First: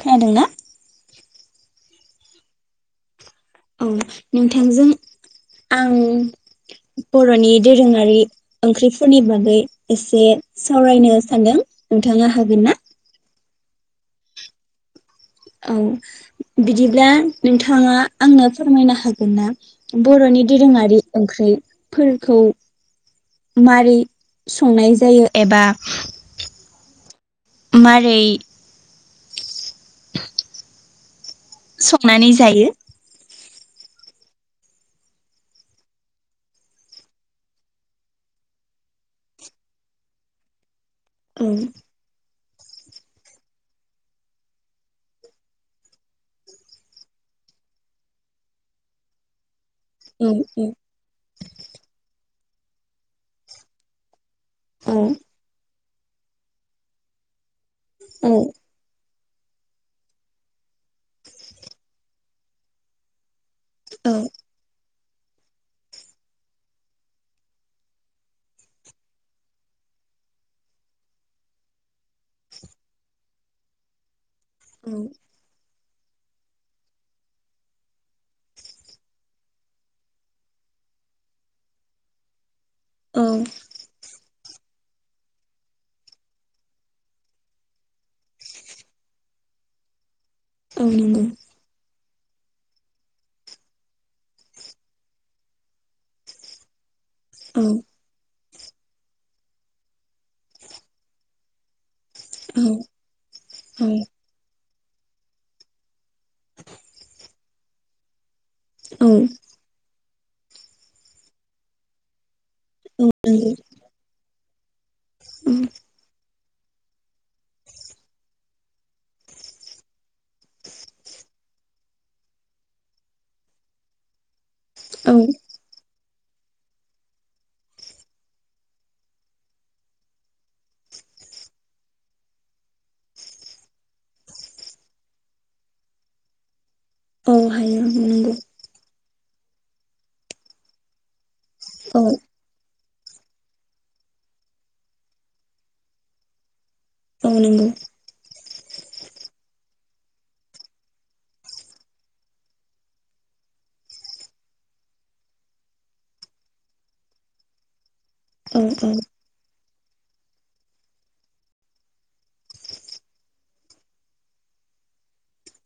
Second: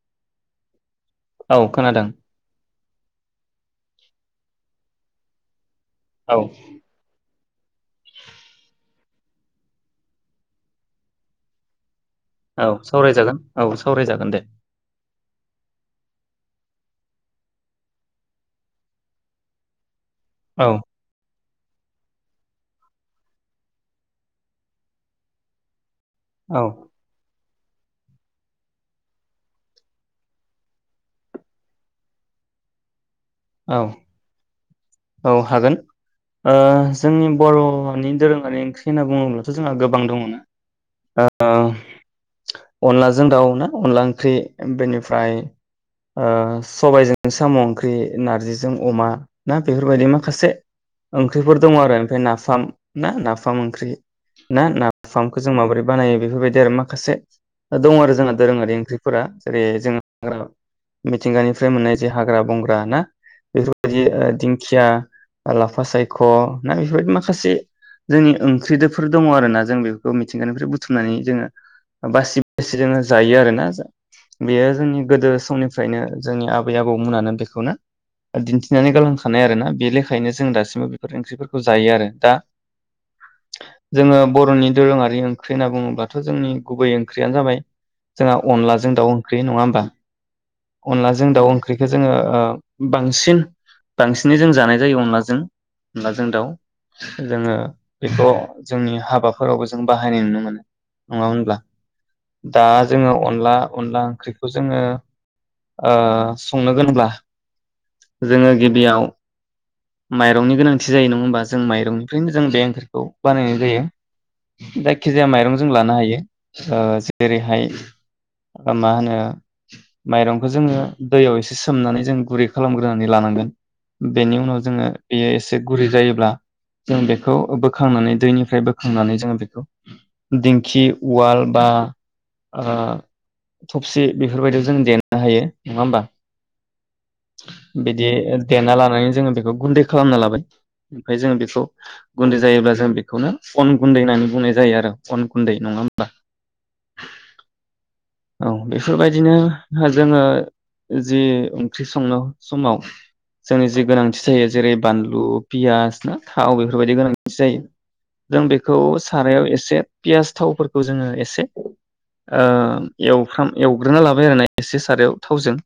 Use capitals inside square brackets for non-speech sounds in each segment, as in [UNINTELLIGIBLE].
खोनादोंना औ खोनादों ओं नोंथांजों आं औ बरनि दोरोङारि ओंख्रिफोरनि बागै एसे सावरायनो सानदों नोंथाङा हागोन ना? औ सावरायजागोन औ सावरायजागोन दे ओं बिदिब्ला नोंथाङा आंनो फोरमायनो हागोन ना बरनि औ दोरोङारि ओंख्रै फोरखौ मारै संनाय जायो एबा औ मारै संनानै जायो औ औ हागोन ओ जोंनि बरनि दोरोङारि ओंख्रि होनना बुङोब्लाथ जोंहा गोबां दङ ना औ अनलाजों दाउ ना अनला ओंख्रि बेनिफ्राय ओ सबायजों साम ओंख्रि नारजिजों अमा ना बेफोरबायदि औ माखासे ओंख्रिफोर दङ आरो ओमफाइ नारजि नाफाम ना नाफाम ओंख्रि ना औ नाफामखौ जों माबोरै बानायो बेफोरबायदि आरो माखासे दङ आरो औ जोंहा दोरोङारि ओंख्रि फोरा जेरै जों हाग्रा मिथिंगानिफ्राय मोननाय जे हाग्रा बंग्रा ना। बेफोर बायदि औ ओ दिंखिया। लाफा सायख ना बेफोरबायदि माखासे जोंनि ओंख्रिदोफोर दङ आरो ना जों बेफोरखौ मिथिंगानिफ्राय बुथुमनानै जोङो बासि बासि जोङो जायो आरोना। बेयो औ जोंनि गोदो समनि फ्रायनो जोंनि आबै आबौमोनानो बेखौनो। दिन्थिनानै गालांखानाय आरोना बे लेखायोनो जों दासिमबो बेफोर ओंख्रिफोरखौ जायो आरो दा। औ। जोङो बरनि दोरोङारि ओंख्रि होनना बुङोबाथ जोंनि गुबै ओंख्रियानो जाबाय जोंहा अनलाजों दाउ ओंख्रि नङा होमबा। औ नंगौ अनलाजों दाउ ओंख्रिखो जोङो ओ। बांसिन बांसिनै जों जानाय जायो अनलाजों अनलाजों दाउ। जोङो औ बेखौ। जोंनि हाबाफोरावबो जों बाहायनाय नुनो मोनो नङा होनब्ला। औ दा जोङो अनला औ अनला ओंख्रिखौ जोङो ओ संनो गोनांब्ला। जोङो। गिबियाव। औ माइरंनि गोनांथि जायो नङा होनबा जों माइरंनिफ्रायनो जों बे ओंख्रि- खौ नंगौ बानायनाय जायो। जायखिजाया माइरं जों लानो हायो ओ जेरैहाय मा होनो माइरंखो जोङो दैयाव एसे सोमनानै जों गुरै खालामग्रोनानै लानांगोन बेनि उनाव जोङो औ औ बेयो एसे गुरै जायोब्ला जों बेखौ बोखांनानै दैनिफ्राय बोखांनानै जोङो बेखौ दिंखि उवाल बा ओ थबसि बेफोरबायदियाव जों देनो हायो नङा होमबा। औ हायो बिदि नोंगौ। देना लानानै जोङो बेखौ गुन्दै खालामना लाबाय ओमफाय जोङो बेखौ औ गुन्दै जायोब्ला जों बेखौनो अन गुन्दै होननानै बुंनाय जायो आरो अन गुन्दै नङा होमबा। औ नोंगौ। औ बेफोरबायदिनो जोङो जि ओं ख्रि संनो समाव जोंनि जि गोनांथि जायो जेरै बानलु पियास ना थाव बेफोरबायदि गोनांथि जायो। जों औ बेखौ सारायाव एसे। पियास थावफोरखौ जोङो एसे ओ एवफ्राम एवग्रोना लाबाय आरोना एसे सारायाव थावजों।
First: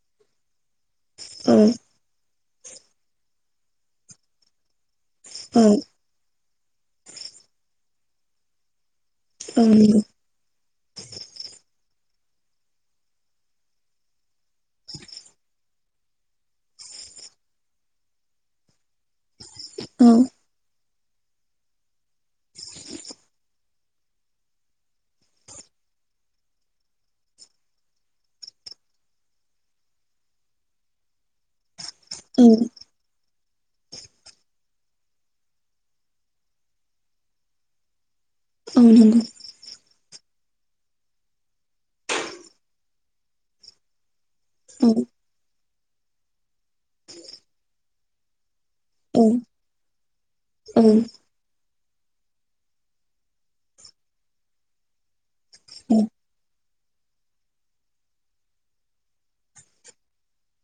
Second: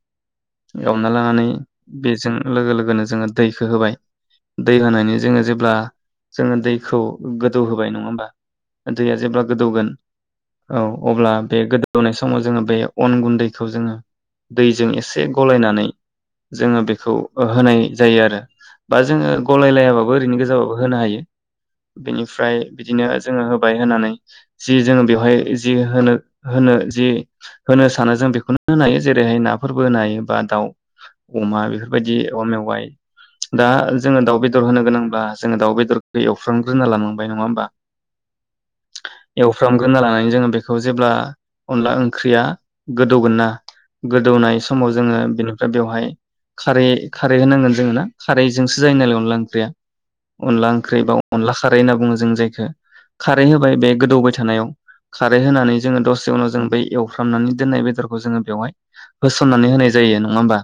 एवना लानानै औ बेजों लोगो लोगोनो जोङो दैखो होबाय दै होनायनि जोङो औ जेब्ला। जोङो दैखौ गोदौ होबाय नङा होमबा दैया जेब्ला औ गोदौगोन। नंगौ औ अब्ला बे गोदौनाय समाव जोङो बे अन गुन्दैखौ जोङो दैजों एसे गलायनानै जोङो बेखौ होनाय जायो आरो बा जोङो गलाय औ लायाबाबो ओरैनो गोजाबाबो। होनो हायो बिनिफ्राय बिदिनो जोङो होबाय होनानै जि जोङो बेवहाय जि होनो होनो जि होनो सानो जों बेखौनो होनो हायो जेरैहाय नाफोरबो होनो हायो। बा दाउ अमा बेफो बाइदि औ औवा मेवाइ दा जोंङो दाउ बेदर होनो गोनांब्ला जोंङो दाउ बेदरखौ एवफ्रामग्रोना लानांबाय नङा होमबा? औ नंगौ एवफ्रामगोना लाना जों बेखौ जेब्ला अनला ओंख्रिआ गोदौगोनना गोदौनाय समाव औ जोंङो बिनिफ्राय बेवहाय खारै खारै होनांगोन जोंङो ना खारै जोंसो जायो नालाय औ अनला ओंख्रैआ अनला औ ओंख्रै बा अनला खा रै होनना बुङो जों जायखो खारै होबाय बे गोदौबाय थानायाव खारै होनानै जोङो दसे उनाव जों बै एवफ्रामनानै दोननाय बेदरखौ जोंङो बेवहाय होसननानै होनाय ज जायो नङा होमबा?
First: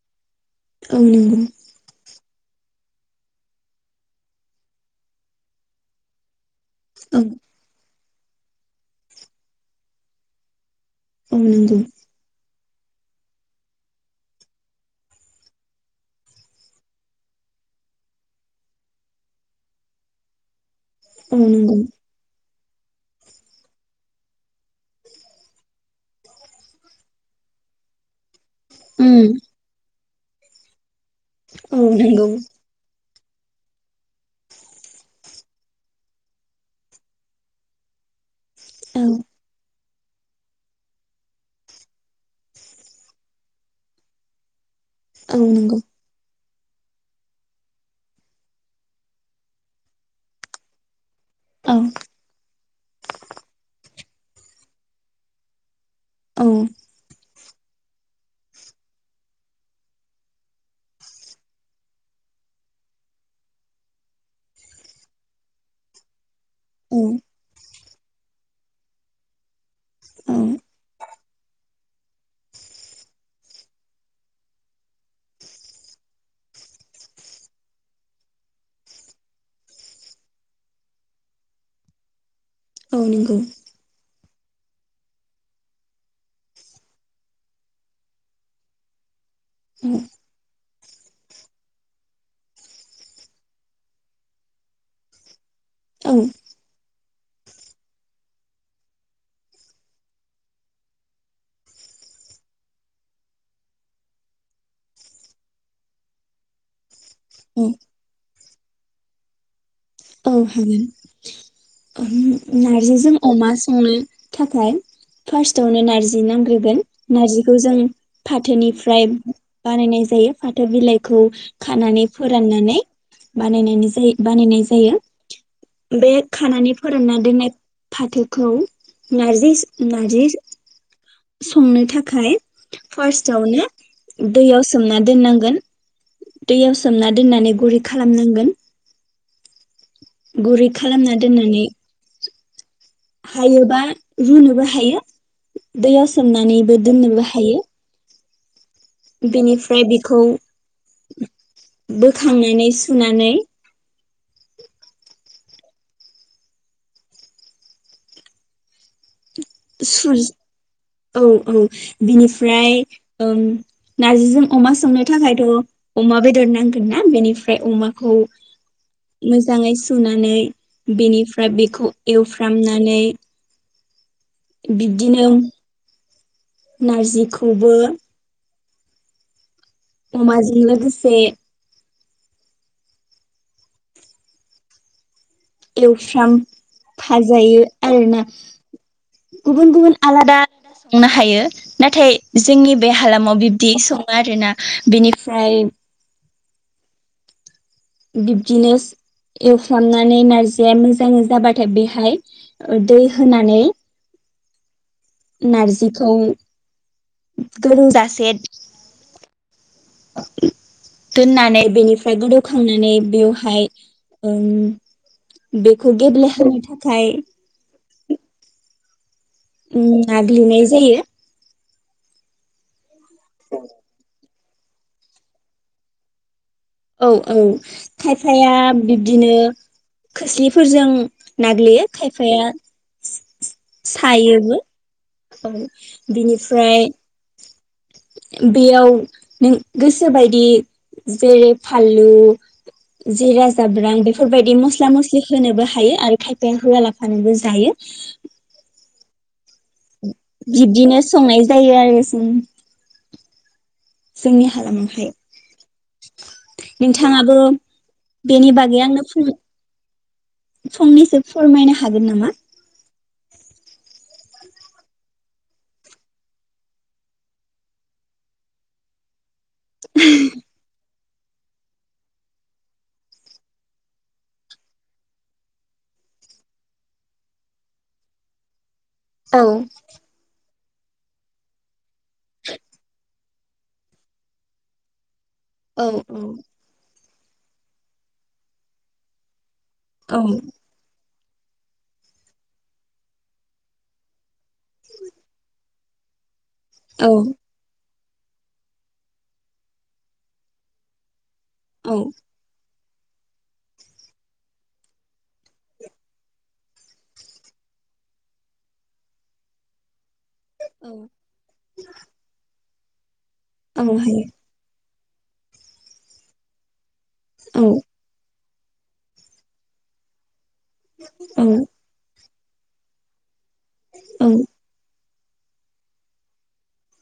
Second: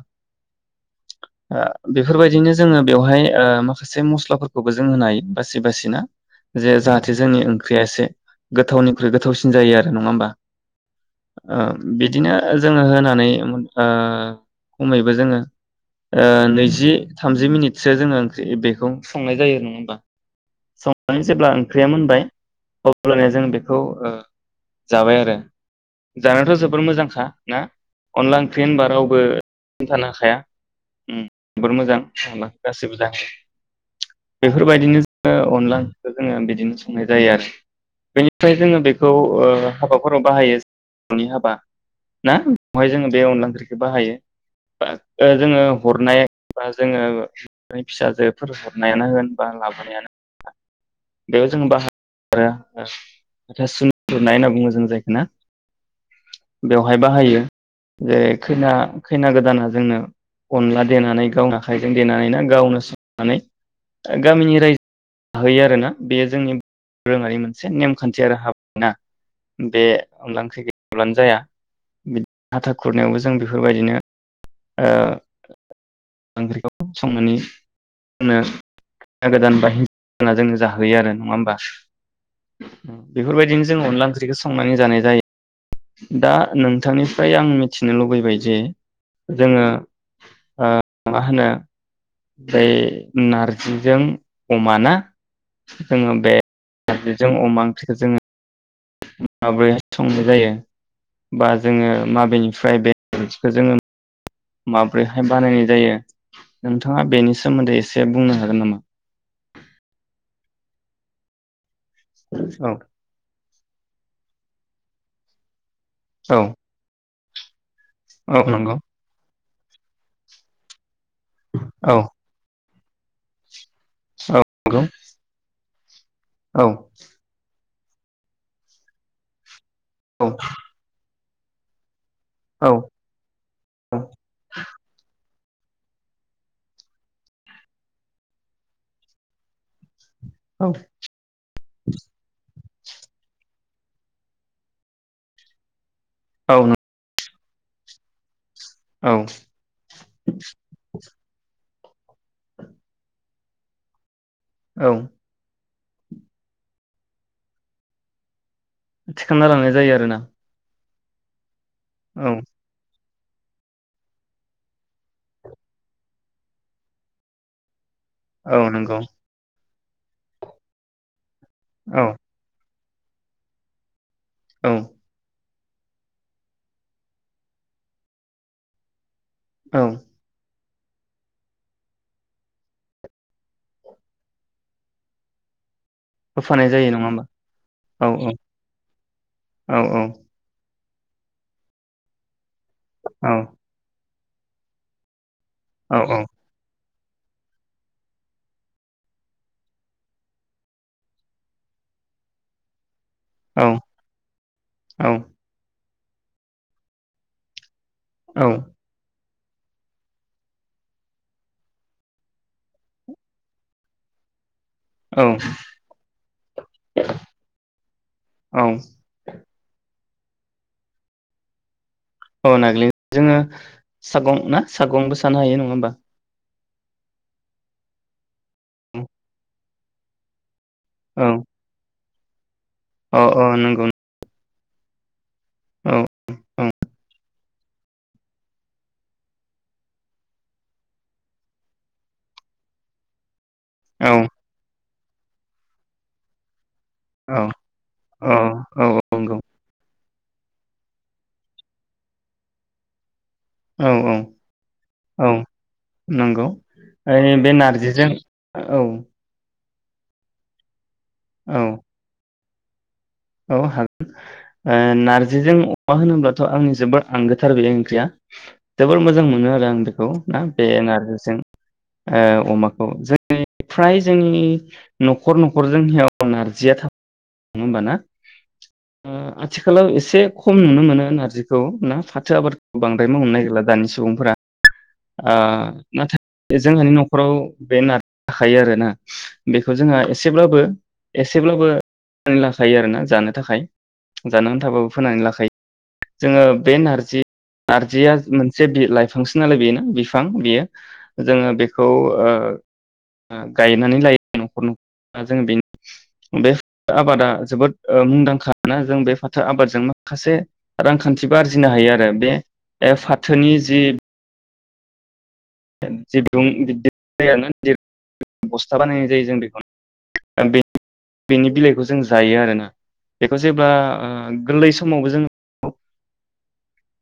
ओ नोंगौ । ओ बेफोरबायदिनो जोंङो बेवहाय ओ माखासे मस्लाफोरखौबो जों होनो हायो बासि बासिना जे जाहाथे औ जोंनि ओंख्रिया एसे गोथावनिख्रुइ गोथावसिन जायो आरो नङा होमबा? ओ नंगौ बिदिनो ओ जोंङो होनानै ओ खमैबो जोंङो ओ नैजि थामजि मिनिटसो जोंङो ओंख्रि बेखौ संनाय जायो नङा होमबा? औ जेब्ला नंगौ ओंख्रिया मोनबाय अब्लाना जों बेखौ ओ जाबाय आरो जानायाथ जोबर मोजांखा ना अनला ओंख्रै होनबा आरो बो उम थानो हा हाया उम्म जोबोर औ मोजां नंगौ मोनो गासैबो जानो बेफोरबायदिनो जोंङो अनला ओंख्रिखौ जोंङो बिदिनो संनाय जायो आरो बे ओमफ्राय जोङो औ बेखौ ओ हाबाफोराव बाहायो [UNINTELLIGIBLE] नि हाबा ना बेहाय जोंङो बे अनला ओंख्रि बाहायो बा ओ औ जोंङो नंगौ हरनाय बा जोङो फिसाजोफोर हरनायानो होन बा लाबोनायानो होन बेयाव जों औ बाहा [UNINTELLIGIBLE] हाथासुनि खुरनाय होनना बुंङो जों जायखो ना औ बेवहाय बाहायो जे खैना खैना गोदाना जोंनो अनला देनानै गावनो आखाइजों देनानै ना गावनो संनानै गामिनि रायजो जाहैयो आरोना बेयो जोंनि रोङारिमोन से नेमखान्थि आरो हाबाना बे अनला ओंख्रि गैयाब्लानो जाया बिदि हाथा खुरनायावबो जों बिफोरबायदिनो ओ ओंख्रिखौ संनानै नो खैना गोदान बा‌ हिनजाव गोदानआ जोंनो जाहोयो आरो नङा होमबा? औ नंगौ बेफोरबायदिनो जों अनला ओंख्रिखौ स संनानै जानाय जायो, दा नोंथांनिफ्राय आं मिथि नो लुबैबाय जे जोङो ओ मा होनो [UNINTELLIGIBLE] नारजिजों अमाना औ जोङो औ बे नारजि जों अमा ओंख्रिखो जोङो माबोरैहाय संनाय जायो बा जोङो माबेनिफ्राय बे [INAUDIBLE] माब्रैहाय बानायनाय जायो नों [INAUDIBLE] थाङा बेनि सोमोन्दै एसे बुंनो हागोन नामा? औ हागोन [UNINTELLIGIBLE] औ नारजिजों अमा संनो थाखाय फास्ट टावनो नारजि औ नांग्रोगोन नारजिखौ जों औ नंगौ फाथोनिफ्राय बानायनाय जायो फाथो बिलाइ खौ औ खानानै फोराननानै बानायनायनि जायो बानाय [INAUDIBLE] बे औ खानानै फोरानना दोननाय फाथोखौ नारजि औ [UNINTELLIGIBLE] संनो था खाय फार्सटआवनो दैयाव सोमना दोननां गोन दैयाव सोमना दोननानै गुरै खालामनांगोन। गुरै औ खालामना दोननानै हायोबा रुनोबो हायो। दैयाव सोमनानैबो औ दोननोबो हायो औ बेनिफ्राय बेखौ बोखांनानै सुनानै औ थिखांना लांनाय जायो आरो सु ना औ औ बिनिफ्राय ओं नार्जिजों अमा संनो थाखायथ अमा बेदर नांगोन ना बेनिफ्राय अमा खौ औ नंगौ मोजाङै सा सुनानै बेनिफ फ्राय बेखौ औ एवफ्रामना नानै औ बिदिनोम नारजिखौबो औ अमाजोंनो गोसे एवफ्राम होफानाय जायो नङा होमबा फाजायो आरो औ ना औ गुबुन औ गुबुन औ आलादा संनो हायो नाथाय जोंनि बे औ हालामाव बिब्दि स आरोना बिनिफ फ्राय। औ बिब्दिनो एवफ्रामनानै नारजिया मोजाङै जाबाथाय बेहाय ओ दै होनानै औ नारजि खौ औ [UNINTELLIGIBLE] दोननानै बेनिफ्राय गोदौखांनानै बेवहाय ओम औ बेखौ गेब्ल हानो थाखाय औ नागलि नाय जायो। ओ नाग्लि जोङो सागं ना सागंबो सानो हायो नङा होमबा? औ औ थायब फाया औ बिब्दिनो खोस्लिसे फोरजों औ नाग्लियो। खायफाया अ अ नंगौ सायोबो औ औ बिनिफ्राय। बेयाव नों गोसोबायदि जेरै फानलु जेरा। जाब्रां औ बेफोरबायदि मस्ला मस्लि। जे होनोबो हायो आरो खायफाया होआला। सानैबो जायो। औ औ औ नंगौ। बिब्दिनो संनाय जायो आरो जों। औ औ जोंनि हालामावहाय। औ नंगौ ओइ नोंथाङाबो बे नारजिजों बेनि बागै औ। आंनो [INAUDIBLE] फंनैसो औ फोरमायनो हागोन नामा। औ हागोन ओ नारजिजों अमा होनोब्लाथ आंनि जोबोर आंगोथार बेैै ओंख्रिया जोबोर मोजां मोनो। आं बेखौ ना बे नार। जों ओ अमाखौ जोंनि फ्राय जोंनि न'खर न'खर जोंनियाव नारजिया थाबो होमबा ना। औ आथिखालाव एसे। खम नुनो मोनो नारजिखौ ना। फाथो आबादखौ बांद्राय मावनो नागिरा। दानि सुबुंफोरा। ओ औ औ नाथाय जोंहानि नख। न'खराव बे नार थाखायो आरोना। बेखौ जोंहा एसेब्लाबो एसेब्लाबो लाखायो आरो ना जानो थाखाय। जानानै थाबाबो फोनानै लाखायो। जोङो। बे औ नारजि आरो। जिया मोनसे बि लाइफांसो नालाय बेयो ना। बिफां बेयो। जोङो बेखौ औ ओ ओ गायनानै लायो नखन जों बेनि बे आबादा जोबोद ओ मुंदांखा ना जों बे फाथो आबादजोंनो। माखासे रांखान्थिबो आरजिनो हायो आरो बे एफात। बाथोनि औ जि। हायो [UNINTELLIGIBLE] औ [UNINTELLIGIBLE] बस्था बानायनाय जायो जों बेखौनो। ओ बे औ बेनि बिलाइखौ जों जायो आरो। [UNINTELLIGIBLE] जेब्ला ओ औ गोरलै समावबो जोङो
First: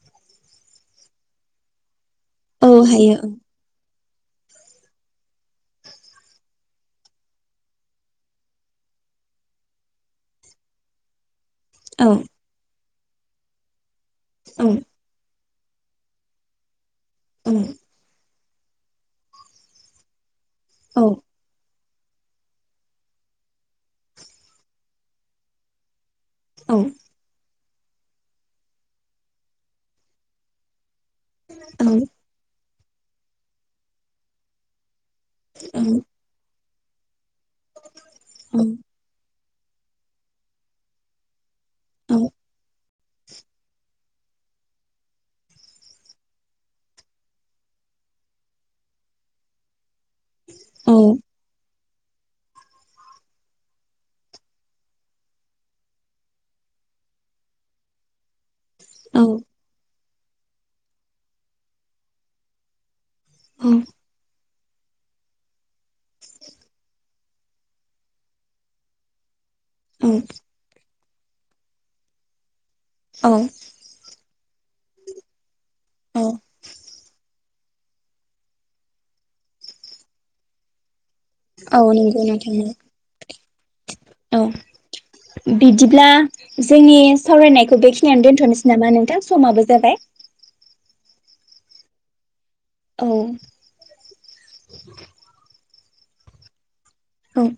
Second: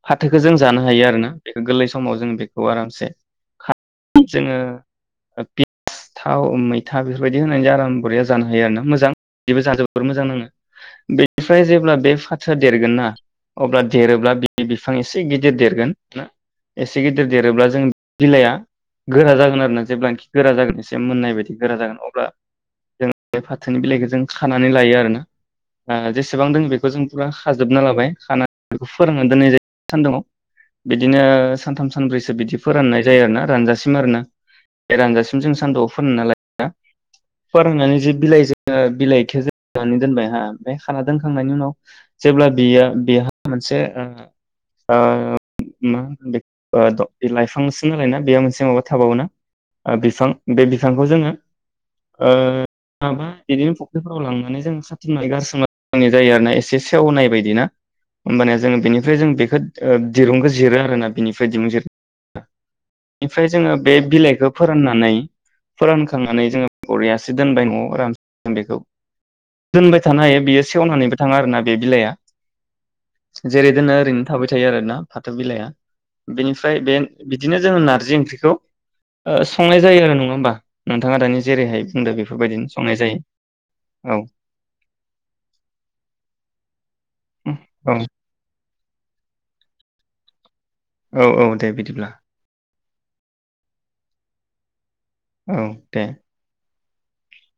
फाथोखो जों जानो हायो आरोना बेखो गोरलै समाव जों बेखौ औ आरामसे हायो खा जोंङो पिस थाव मैथा बेफोरबायदि होनानै आराम बरिया जानो हायो आरो ना मोजां बेबो जानो जोबोर मोजां नाङो बे फ्राय जेब्ला औ बे फाथोआ देरगोन ना अब्ला देरोब्ला औ बिफां इसे गि दिर देरगोन ना। एसे गिदिर औ देरोब्ला जों बिलाइया। गोरा जागोन आरोना जेब्लानोखि गोरा जागोन एसे औ मोननाय बायदि गोरा जागोन। अब्ला जों बे फाथोनि बिलाइखौ जों खानानै लायो आरोना ओ जेसे सेबांं दोङो बेखौ जों फुरा खा जोबना लाबाय खाना बेखौ फोरान दोननाय जायो सानदुंआव। बिदिनो सानथाम औ सानब्रैसो बिदि फोराननाय जायो आरोना रानजासिम आरोना। बे रानजासिम जों सान्दुंआव फोनो नालाय। हा फोराननानै जि बिलाइजो औ बिलाइखो जो जुनानै दोनबाय हा ओमफाय खाना दोनखांनायनि उनाव औ जेब्ला बियो बेहा मोनसे ओ ओ मा होनो ओ लाइफांसो नालाय ना बेयो मोनसे माबा थाबावोना ओ बिफां बे औ बिफांखौ जोङो ओ माबा बिदिनो फुख्रिफोराव लांनानै जों खाथुमनानै गारसोमनानै दोननाय जायो आरोना एसे सेवनाय बायदि ना होमबानिया जोङो ओमफाय जों औ बेखोद ओ दिरुंखौ जिरो आरोना बिनिफाय दिरुं जिर इनिफ्राय जोंङो बे बिलाइगोब फोराननानै फोरानखांनानै जोंङो बरियासे दोनबाय नआव रान [INAUDIBLE] बेखौ दोनबाय औ थानो हायो बेयो सेवनानैबो थांङा आरोना बे बिलाइआ औ जेरै दोनो ओरैनो थाबाय थायो आरोना फाथो बिलाइआ औ बेनिफ्राय बेन बिद दिनो जोङो नारजि ओंख्रिखौ ओ संनाय जायो आरो नङा होमबा नों औ नंगौ नोंथांनो जायो औ बिदिब्ला जोंनि सावरायनायखौ औ बेखिनियानो दोनथनोसै नामा नोंथां समाबो जाबाय। औ औ दे बिदिब्ला औ औ दे औे